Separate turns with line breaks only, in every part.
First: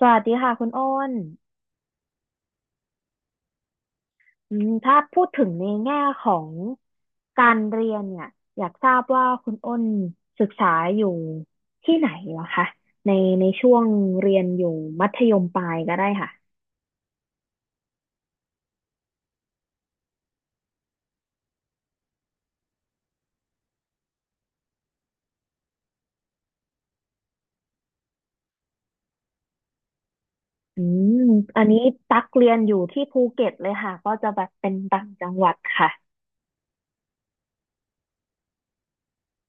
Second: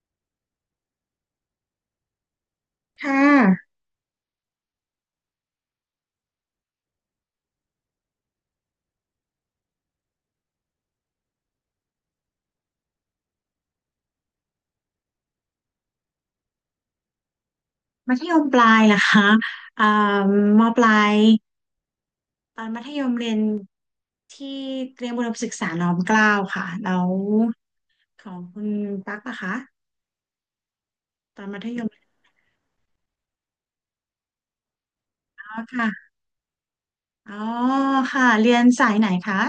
สวัสดีค่ะคุณโอ้น
ค่ะ
อืมถ้าพูดถึงในแง่ของการเรียนเนี่ยอยากทราบว่าคุณโอ้นศึกษาอยู่ที่ไหนเหรอคะในในช่วงเรียนอยู่มัธยมปลายก็ได้ค่ะ
มัธยมปลายเหรอคะอ่ามปลายตอนมัธยมเรียนที่เตรียมอุดมศึกษาน้อมเกล้าค่ะแล้วของคุณตั๊กนะคะ
อืม
ตอนมั
อัน
ธ
นี้
ยม
ตักเรียนอยู่ที่ภูเก็ตเลยค่ะก็จะแบบเป็นต่างจังห
แล้
วัด
วค่ะ
ค่ะ
อ๋อค่ะเรียนสายไหนคะ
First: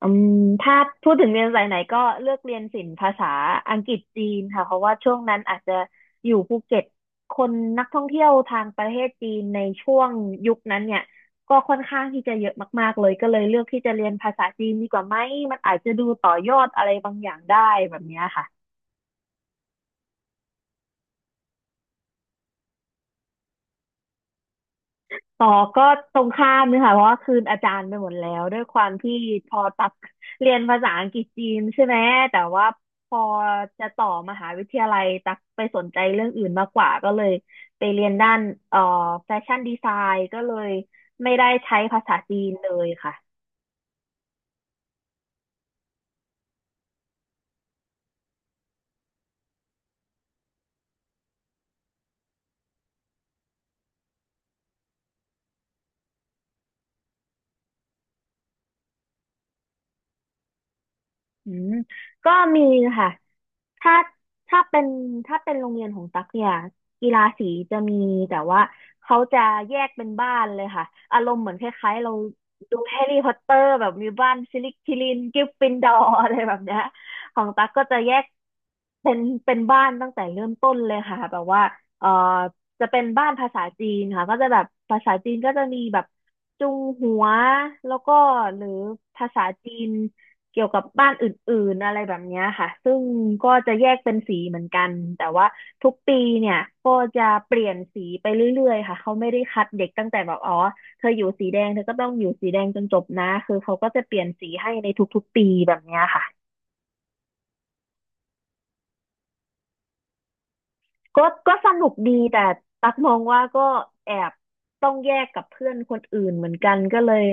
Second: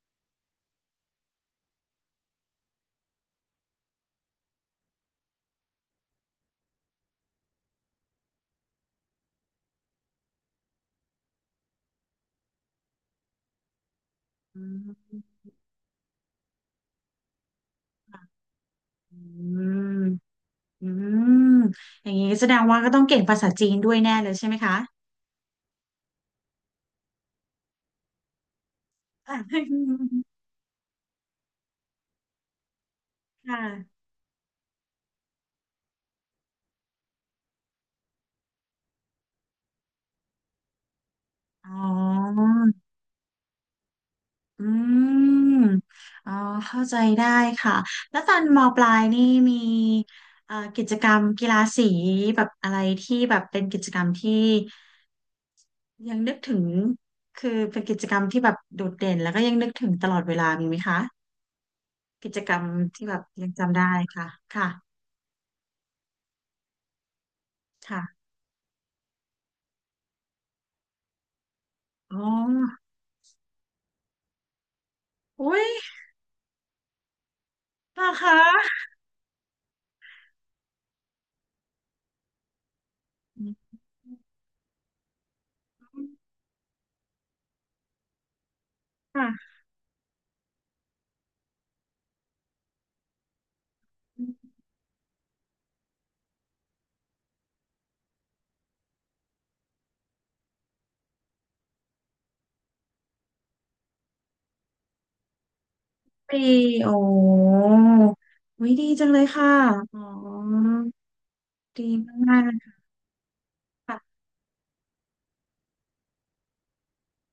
อืมถ้าพูดถึงเรียนสายไหนก็เลือกเรียนศิลป์ภาษาอังกฤษจีนค่ะเพราะว่าช่วงนั้นอาจจะอยู่ภูเก็ตคนนักท่องเที่ยวทางประเทศจีนในช่วงยุคนั้นเนี่ยก็ค่อนข้างที่จะเยอะมากๆเลยก็เลยเลือกที่จะเรียนภาษาจี
อื
นดีกว่าไหม
ม
มันอาจจะดูต่อยอดอะไรบางอย่างได้แบบเนี้ยค่ะ
อืมอืมอย่างนี้แสดงว่าก็ต้องเก่งภาษาจีนด้วยแน่เลยใช่ไหมคะ
ต่อก็ตรงข้ามเลยค่ะเพราะว่าคืนอาจารย์ไปหมดแล้วด้วยความที่พอตัก เรียนภาษาอังกฤษจีนใช่ไหมแต่ว่าพอ
ค
จะ
่ะ
ต่อมหาวิทยาลัยตักไปสนใจเรื่องอื่นมากกว่าก็เลยไปเรียนด้านเอ่อแฟชั่นดีไซน์ก็เลยไม่ได้
อ๋
ใช้
อ
ภาษาจีนเลยค่ะ
อืมอ๋อเข้าใจได้ค่ะแล้วตอนมปลายนี่มีกิจกรรมกีฬาสีแบบอะไรที่แบบเป็นกิจกรรมที่ยังนึกถึงคือเป็นกิจกรรมที่แบบโดดเด่นแล้วก็ยังนึกถึงตลอดเวลามีไหมคะ
อืมก็
กิจกร
มี
รมที่
ค่ะ
แบบยังจำได้
ถ้า
ค่ะ
ถ้า
ค่ะ
เป็นถ้าเป็นโรงเรียนของตั๊กเนี่ย กีฬาสีจะมี
ค่ะ
แต่ว่าเขาจะแยกเป็นบ้านเลยค่ะ อารมณ์เหมือนคล้ายๆเรา
อ๋อ
ดูแฮร์รี่พอตเตอร์แบบมีบ้านซิลิคิลินกริฟ
อุ้
ฟิ
ย
นดอร์ อะไรแบบเนี้ยของตั๊กก็จะแย
นะ
ก
คะ
เป็นเป็นบ้านตั้งแต่เริ่มต้นเลยค่ะแบบว่าเอ่อจะเป็นบ้าน
อื
ภาษา
ม
จีนค่ะก็จะแบบภาษาจีนก็จะมีแบบจุงหัวแล้วก็หรือภาษา
ค่ะ
จีน เกี่ยวกับบ้านอื่นๆอะไรแบบเนี้ยค่ะซึ่งก็จะแยกเป็นสีเหมือนกัน แต่ว่าทุกปีเนี่ยก็จะเปลี่ยนสีไปเรื่อยๆค่ะ เขาไม่ได้คัดเด็กตั้งแต่แบบอ๋อ เธออยู่สีแดงเธอก็ต้องอยู่สีแดงจนจบนะ คือเขาก็จะเปลี่ยนสีให้ในทุกๆปีแบบเนี้ยค่ะ
ปีโอ้วิดีจังเลยค่ะอ๋อ
ก็สนุ
ดี
กดี
มา
แต่
กๆเลย
ตักมองว่าก็แอ
ค่ะ
บต้องแยกกับเพื่อนคนอื่นเหมือนกันก็เลย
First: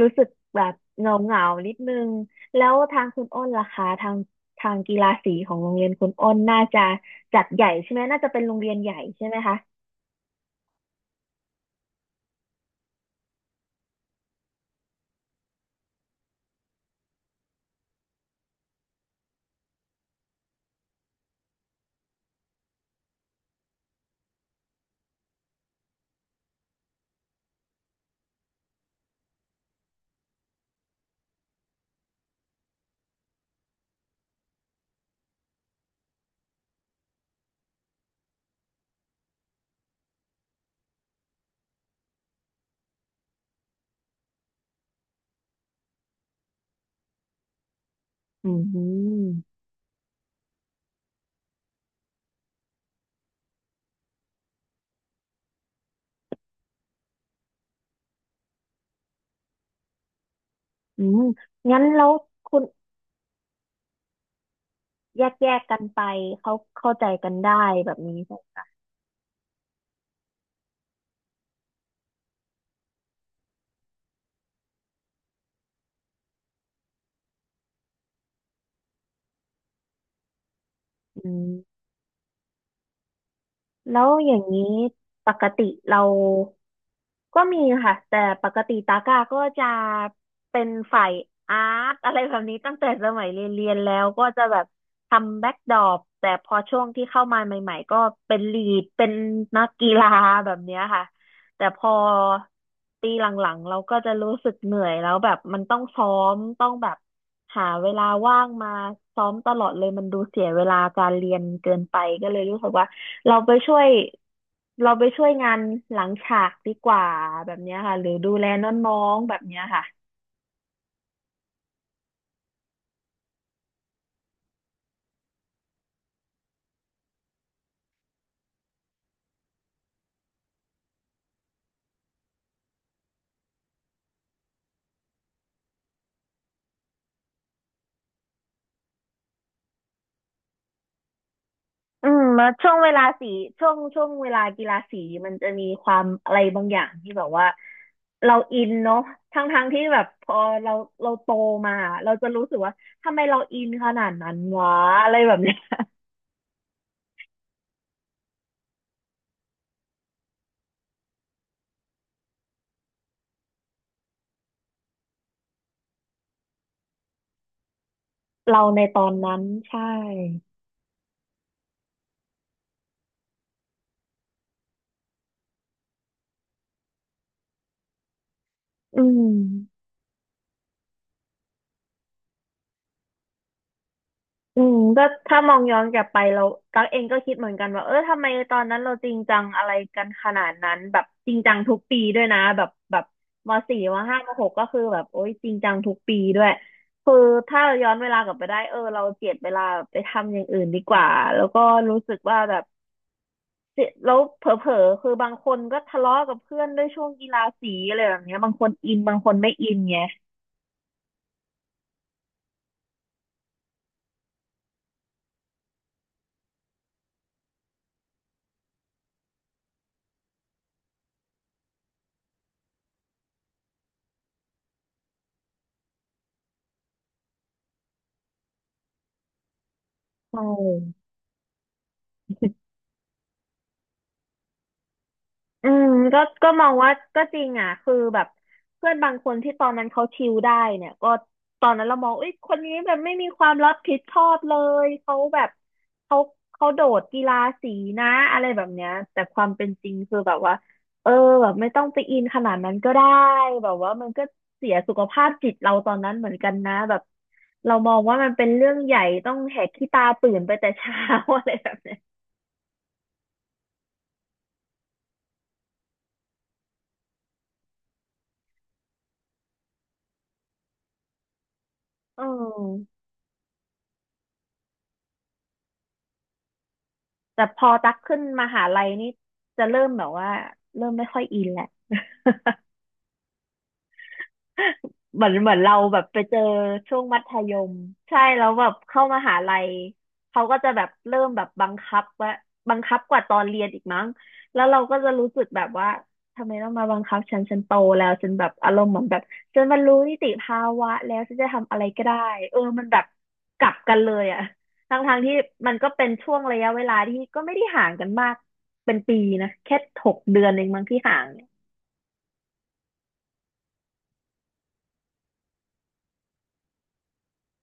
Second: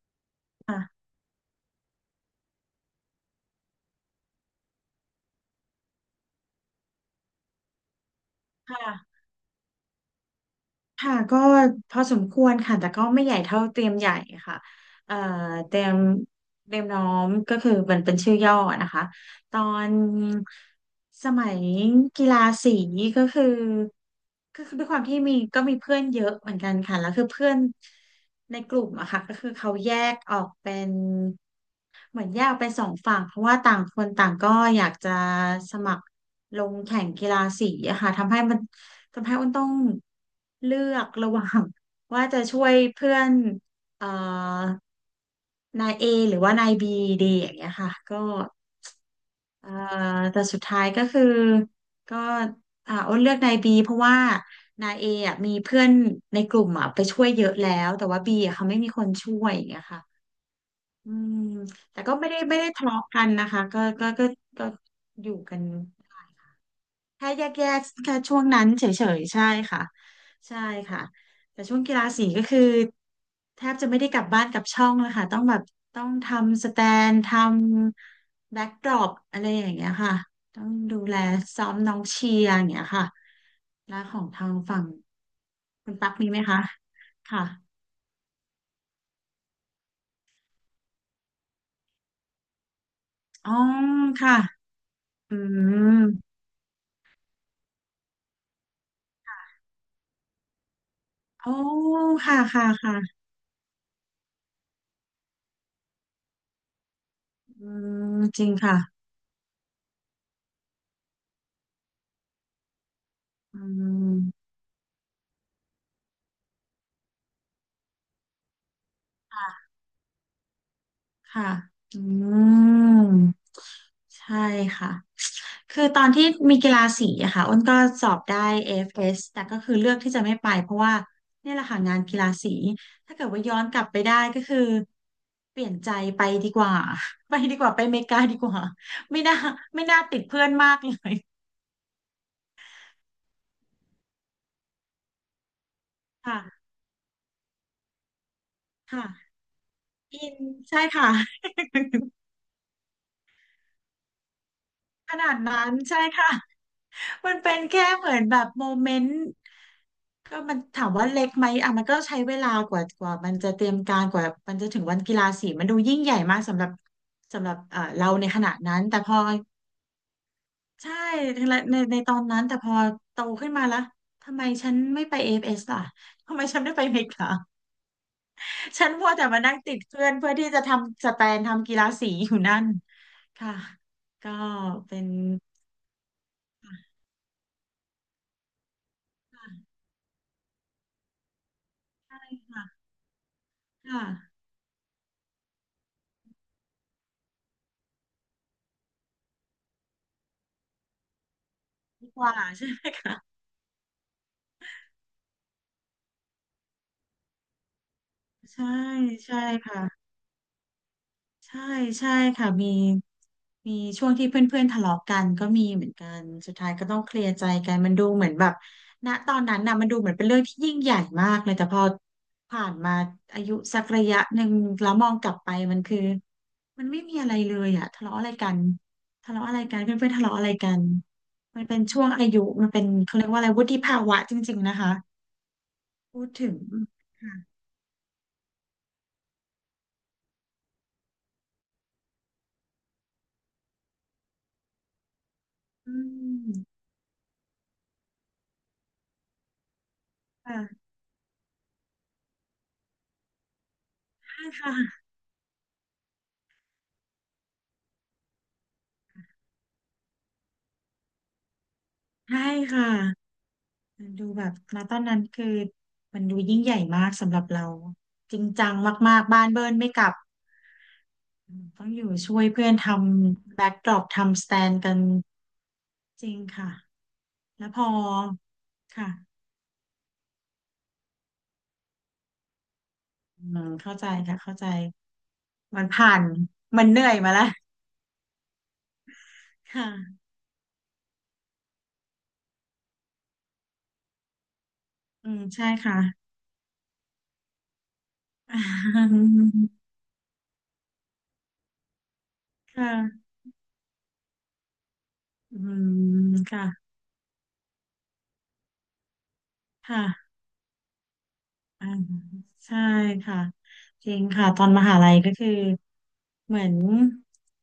รู้สึกแบบ
ค่ะ
เหงาเหงานิดนึงแล้วทางคุณอ้นล่ะคะทางทางกีฬาสีของโรงเรียนคุณอ้นน่าจะจัดใหญ่ใช่ไหมน่าจะเป็นโรงเรี
ค
ยนใหญ่
่ะ
ใช่ไหมคะ
ค่ะ ก็พอสมควรค่ะ แต่ก็ไม่ใหญ่เท่าเตรียมใหญ่ค่ะเอ่อเตรียมเตรียมน้อมก็คือมันเป็นชื่อย่อนะคะ ตอนสมัยกีฬาสีก็คือคือด้วยความที่มีมีเพื่อนเยอะเหมือนกันค่ะ แล้วคือเพื่อน ในกลุ่มอะค่ะก็คือเขาแยกออกเป็นเหมือนแยกออกเป็นสองฝั่งเพราะว่าต่างคนต่างก็อยากจะสมัครลงแข่งกีฬาสีอะค่ะทำให้อ้นต้องเลือกระหว่าง ว่าจะช่วยเพื่อนเอ่อนาย A หรือว่านายบีดีอย่างเงี้ยค่ะก็
อืม
เอ่อแต่สุดท้ายก็คือก็อ้นเลือกนายบีเพราะว่านายเออ่ะมีเพื่อนในกลุ่มอ่ะไปช่วยเยอะแล้วแต่ว่าบีอ่ะเขาไม่มีคนช่วยอย่างเงี้ยค่ะ
อื
อื
ม
ม
งั้น
แต่
แล้ว
ก็ไม่ได้
คุ
ไม่
ณ
ได้ทะเลาะกันนะคะก็
แย
อยู่
ก
กัน
กันไปเขาเข้าใจ
แค่
กัน
แย
ได้
กแยก
แบบ
แค่
นี้ใช่
ช่วง
ไหม
นั้นเฉยๆ ใช่ค่ะใช่ค่ะแต่ช่วงกีฬาสีก็คือแทบจะไม่ได้กลับบ้านกลับช่องแล้วค่ะต้องทำสแตนทำแบ็กดรอปอะไรอย่างเงี้ยค่ะต้องดูแล
อื
ซ้อม
ม
น้องเชียร์อย่างเงี้ยค่ะแล้
แล้
ว
ว
ของ
อย่าง
ทาง
นี้
ฝั่ง
ปกติ
คุณ
เรา
ตั๊กมีไหมคะ
ก็
ค่ะ
มีค่ะแต่ปกติตาก้าก็จะเป็นฝ่ายอาร์ตอะไรแบบนี้ตั้งแต่สมัยเรีย
อ๋
น
อ
เรียนแล้วก็
ค่ะ
จะแบบ
อื
ทำแบ็กดรอ
ม
ปแต่พอช่วงที่เข้ามาใหม่ๆก็เป็นลีดเป็นนักกีฬาแบบเนี้ยค่ะ
โอ้
แต่พอ
ค่ะค่ะ
ปี
ค่ะ
หลังๆเราก็จะรู้สึกเหนื่อยแล้วแบบมันต้องซ้อมต้องแบบหา
อื
เวลา
มจ
ว่า
ริ
ง
ง
มา
ค่ะ
ซ้อมตลอดเลยมันดูเสียเวลาการเรียนเกินไปก็เลยรู้สึกว่าเราไป
อื
ช่วย
ม
เราไปช่วยงานหลังฉากดีกว่าแบบเนี้ยค่ะหรือดูแลน้องๆแบบเนี้ยค่ะ
ค่ะอืมใช่ค่ะคือตอนที่มีกีฬาสีอะค่ะอ้นก็สอบได้AS แต่ก็คือเลือกที่จะไม่ไปเพราะว่าเนี่ยแหละค่ะงานกีฬาสีถ้าเกิดว่าย้อนกลับไปได้ก็คือเปลี่ยนใจไปดีกว่า ไปดีกว่าไปอเมริกาดีกว่าไม่น่าไม่น่าติดเพื่อนมากเลย
อืมแช่วงเวลาสีช่วงช่วงเวลากีฬาสีมันจะมีความอะ
ค่ะ
ไรบางอย่างที่แบบว่าเราอินเนาะ
ค่ะ
ทั้งที่แบบพ
อิ
อ
น
เรา
ใช่ค่ะ
เราโตมาเราจะรู้สึกว่าทำไมเราอินขนาดนั้นวะอะ
ข
ไรแบ
นาด
บเนี้ย
นั้น ใช่ค่ะ มันเป็นแค่เหมือนแบบโมเมนต์ก็มันถามว่าเล็กไหมอ่ะมันก็ใช้เวลากว่ามันจะเตรียมการกว่ามันจะถึงวันกีฬาสีมันดูยิ่งใหญ่มากสำหรับเราในขณะ
เรา
นั้
ใน
น
ต
แต่
อ
พ
น
อ
นั้นใช่
ใช่ในตอนนั้นแต่พอโตขึ้นมาแล้วทำไมฉันไม่ไปAFSล่ะทำไมฉันไม่ไปอเมริกาฉัน
อื
มัว
ม
แต่มานั่งติดเพื่อนเพื่อที่จะทำสแตนทำกีฬาสีอยู่นั่นค่ะก็
อืม
เป็
ก็
น
ถ้ามองย้อนกลับไปเราตั๊กเองก็คิดเหมือนกันว่าเออทำไมตอนนั้นเราจริงจังอะไรกันขนาดนั้นแบบจริงจังทุกปีด้วยนะแบบ
ค่ะ
แบบมสี่มห้ามหกก็คือแบบโอ๊ยจริงจังทุกปีด้วยคือถ้าเราย้อนเวลากลับไปได้เออเราเจียดเวลาไปทำอย่างอื่นดีกว่าแล้วก็รู้
ดี
สึก
กว่า
ว่าแบบ
ใช่ไหม
เสียแล้วเผลอๆคือบางคนก็ทะเลาะกับเพื่อนด้วยช่วงกีฬาสีอะไรแบบเนี้ยบางค
ใช่
นอินบางคน
ใช่
ไม่อิน
ค่ะ
ไง
ใช่ใช่ค่ะมีช่วงที่เพื่อนๆทะเลาะกันก็มีเหมือนกันสุดท้ายก็ต้องเคลียร์ใจกันมันดูเหมือนแบบณตอนนั้นน่ะมันดูเหมือนเป็นเรื่องที่ยิ่งใหญ่มากเลยแต่พอผ่านมาอายุสักระยะหนึ่งแล้วมองกลับไปมันคือมันไม่มีอะไรเลยอะทะเลาะอะไรกันทะเลาะอะไรกันเพื่อนๆทะเลาะ
ใช่
อะไรกันมันเป็นช่วงอายุมันเป็นเขาเรียกว่าอะไรวุฒิภาวะจริงๆนะคะ
อืมก็
พูดถึง
มองว่าก็
ค่ะ
จริงอ่ะคือแบบเพื่อนบางคนที่ตอนนั้นเขาชิลได้เนี่ยก็ตอนนั้นเรามองเอ้ยคนนี้แบบไม่มีความรับผิดชอบเลยเขาแบบ
อื
เขาเขาโด
ม
ดกีฬาสีนะอะไรแบบเนี้ยแต่ความเป็นจริงคือแบบว่า
ค่ะ
เออแบบไม่ต้องไปอินขนาดนั้นก็ได้แบบว่ามันก็
ใช่
เสี
ค่ะ
ยสุขภาพจิตเราตอนนั้นเหมือนกันนะแบบเรามองว่ามันเป็นเรื่องใหญ่ต้องแหกขี้ตาตื่นไปแต่เช้า อะไรแบบเนี้ย
ใช่ค่ะ มันดูแบบณตอนนั้นคือมันดูยิ่งใหญ่มากสำหรับเราจริงจังมากๆบ้านเบิร์นไม่กลับต้องอยู่
เอ
ช่วยเพื่อนท
อ
ำแบ็กดรอปทำสแตนกันจริงค่ะ
แต่พ
แล้
อ
วพอ
ตักขึ้นมหาลัยนี่
ค่ะ
จะเริ่มแบบว่าเริ่มไม่ค่อยอินแหละ
อืมเข้าใจค่ะเข้าใจ
เหมือนเรา
มัน
แบบ
ผ่า
ไป
น
เจอ
มัน
ช่
เห
วง
นื่อย
มัธ
มาแล้ว
ยมใช่แล้วแบบเข้ามหาลัย
ค่ะ
เขาก็จะแบบเริ่มแบบบังคับว่าบังคับกว่าตอนเรียนอีกมั้งแล้วเราก็จะรู้
อื
สึ
ม
กแบ
ใช่
บว่า
ค่ะ
ทำไมต้องมาบังคับฉันโตแล้วฉันแบบอารมณ์เหมือนแบบฉัน บรรลุนิติภาวะแล้วฉันจะทำอะไรก็ได้เออมัน
ค่ะ
แบบกลับกันเลยอะทั้งทางที่
อื
มันก็เป็น
ม
ช่วงระ
ค่ะ
ยะเวลาที่ก็ไม่ได้ห่างกันมากเป็นปีนะแค่หก
ค่ะ
เดือนเองมั้งที่ห่างเนี่ย
อ่าใช่ค่ะจริงค่ะตอนมหาลัยก็คือเหมือน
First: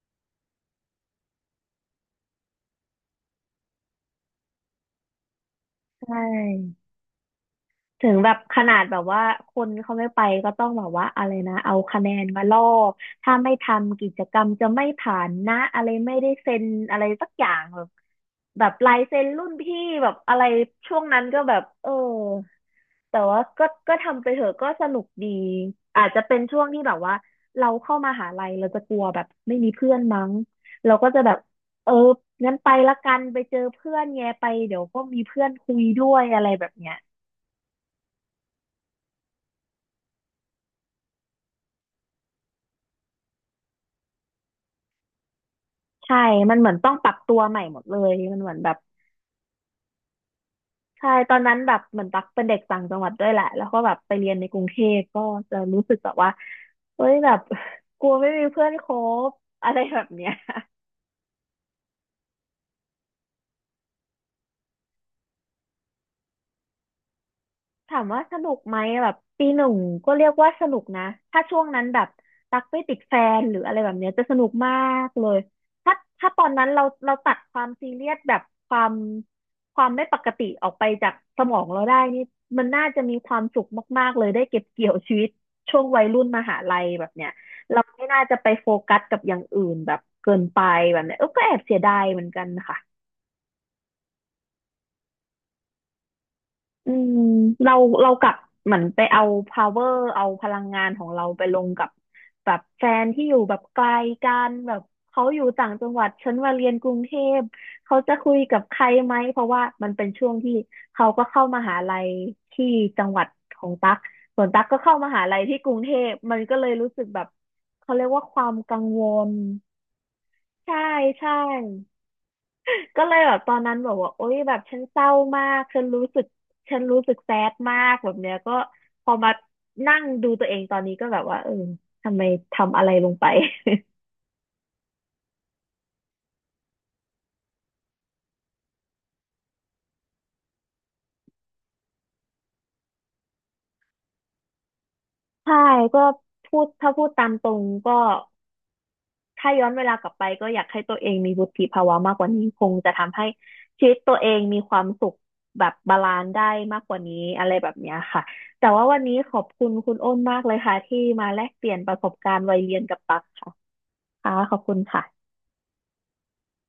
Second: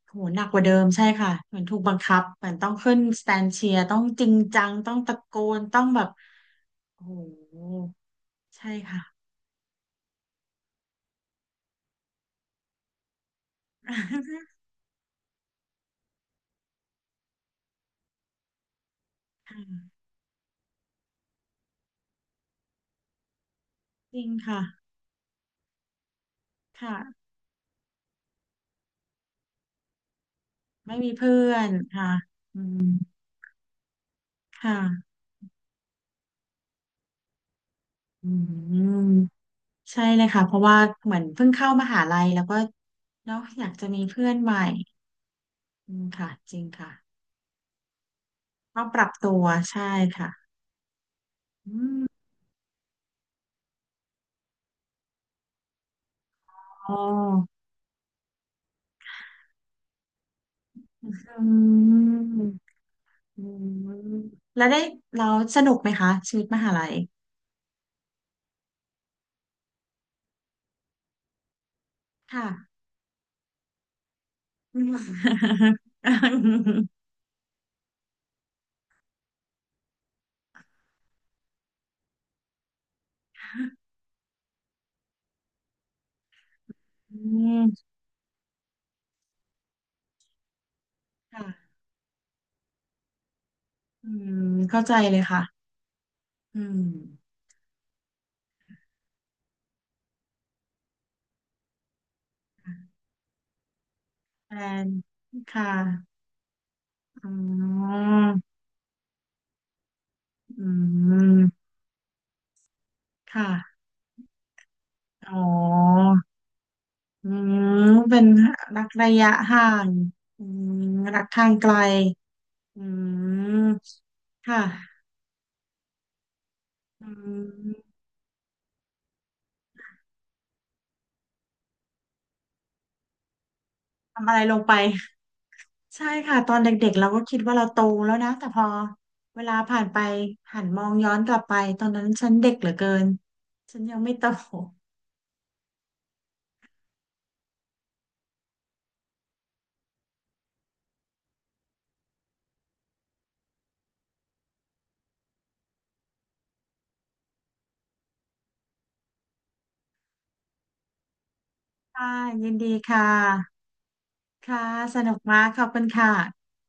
โหหนักกว่าเดิมใช่ค่ะเหมือนถูกบังคับเหมือนต้องขึ้นสแตนเชียร์ต้องจริงจังต้องตะโกนต้องแบ
ใช
บ
่
โอ้โห
ถึงแบบข
ใช่
นาดแบ
ค่ะ
บว่าคนเขาไม่ไปก็ต้องแบบว่าอะไรนะเอาคะแนนมาล่อถ้าไม่ทำกิจกรรม จะไม่ผ่านนะอะไรไม่ได้เซ็นอะไรสักอย่างแบบแบบลายเซ็นรุ่นพี่
ค่ะ
แบบอะไรช่วงนั้นก็แบบเออแต่ว่าก็
จ
ทำ
ริ
ไป
ง
เถอะ
ค่ะ
ก็สนุกดีอาจจะเป็นช่วงที่แบ
ค่ะ
บว่าเราเข้ามหาลัยเราจะกลัวแบบไม่มีเพื่อนมั้งเรา
ไม่
ก็
มี
จะแบ
เพื่
บ
อน
เออ
ค่ะ
งั้น
อื
ไป
ม
ละกันไปเจอเพื่อนไงไป
ค่ะ
เดี๋ยวก็มีเพื่อนคุยด้วยอะไรแบบเนี้ย
อืมใช่เลยค่ะเพราะว่าเหมือนเพิ่งเข้ามหาลัยแล้วก็เนาะอยากจะมีเพื่อนใหม่อืม
ใช่
ค่ะ
มั
จ
น
ริ
เห
ง
มือนต้
ค่ะ
องปรับตัวใหม่หมดเลย มันเหมือนแบบ
ต้องปรับตัวใช่ค่ะ
ใช่ ตอนนั้นแบ
อื
บเหมือน
ม
ตักเป็นเด็กต่างจังหวัดด้วยแหละ แล้วก็แบบไปเรียนในกรุงเทพก็จะรู้สึกแบบว่า
อ๋อ
เฮ้ยแบบ กลัวไม่มีเพื่อนคบอะไรแบบเนี้ย
อืมอืมแล้วได้เราสนุกไหมคะชีวิตมหาลัย
ถามว่าสนุกไหมแบบปีหนึ่งก็เรียกว่าสนุกนะถ้าช่วงนั้นแบบ
ค่ะ
ตักไม่ติดแฟนหรืออะไรแบบเนี้ยจะสนุกมา
อืม
กเลยถ้าตอนนั้นเราตัดความซีเรียสแบบความความไม่ปกติออกไปจากสมองเราได้นี่มันน่าจะมีความสุขมากๆเลยได้เก็บเกี่ยวชีวิตช่วงวัยรุ่นมหาลัยแบบ
อื
เนี้ย
ม
เราไม่น่าจะไปโฟกัสกับอย่างอื่นแบบเกินไปแบบเนี้ยเออก็
ค่ะ
แอบเสียดายเหมือนกันค่ะ
อืมเข้าใจเลยค่ะอืม
อืมเราเรากลับเหมือนไปเอา power เอาพลังงานของเราไปลงกับแบบแฟนที่อยู่แบบไกลกัน
แฟ
แบบ
น
เขาอยู่
ค่ะ
ต่างจังหวัดฉันมาเรียนกรุงเท
อ๋
พเขา
อ
จะคุยกับใครไหมเพราะว่ามันเป็นช่วงที่
อื
เขาก็เข้าม
ม
หาลัยที่จังหวัดของ
ค่ะ
ตั๊กส่วนตั๊กก็เข้ามหา
อ๋
ลั
อ
ยที่กรุงเทพมันก็เลยรู้สึกแบบ
อืม
เขาเรียก
เป็
ว่า
น
ความกั
รั
ง
ก
ว
ระยะ
ล
ห่างอืม
ใช่
รัก
ใช่
ทางไกล อื
ก็เลยแบบตอน
ม
นั้นแบบว่าโอ๊ย
ค
แบบฉันเศ
่ะ
ร้ามากฉันรู้สึกฉันรู้
อื
สึกแซดมาก
ม
แบบเนี้ยก็พอมานั่งดูตัวเองตอนนี้ก็แบบว่าเออทำไมทำอะไรลงไป
ทำอะไรลงไปใช่ค่ะตอนเด็กๆเราก็คิดว่าเราโตแล้วนะแต่พอเวลาผ่านไปหันมองย้อนกลับไปตอนนั้นฉันเด็กเหลือเกินฉันยังไม่โต
ใช่ก็พูดพูดตามตรงก็ถ้าย้อนเวลากลับไปก็อยากให้ตัวเองมีวุฒิภาวะมากกว่านี้คงจะทำให้ชีวิตตัวเองมีความสุขแบบบาลานซ์ได้มากกว่านี้อะไรแบบเนี้ยค่ะแต่ว่าวันนี้ขอบคุณคุณอ้นมากเลยค่ะที่มาแลกเปลี่ยนป ระส
ค่ะ
บการณ์
ยิ
วั
น
ย
ดี
เรียนกับ
ค่ะ
ตักค่ะค่ะขอบ
ค่ะ
คุณ
สนุก
ค่ะ
มากขอบคุณค่ะ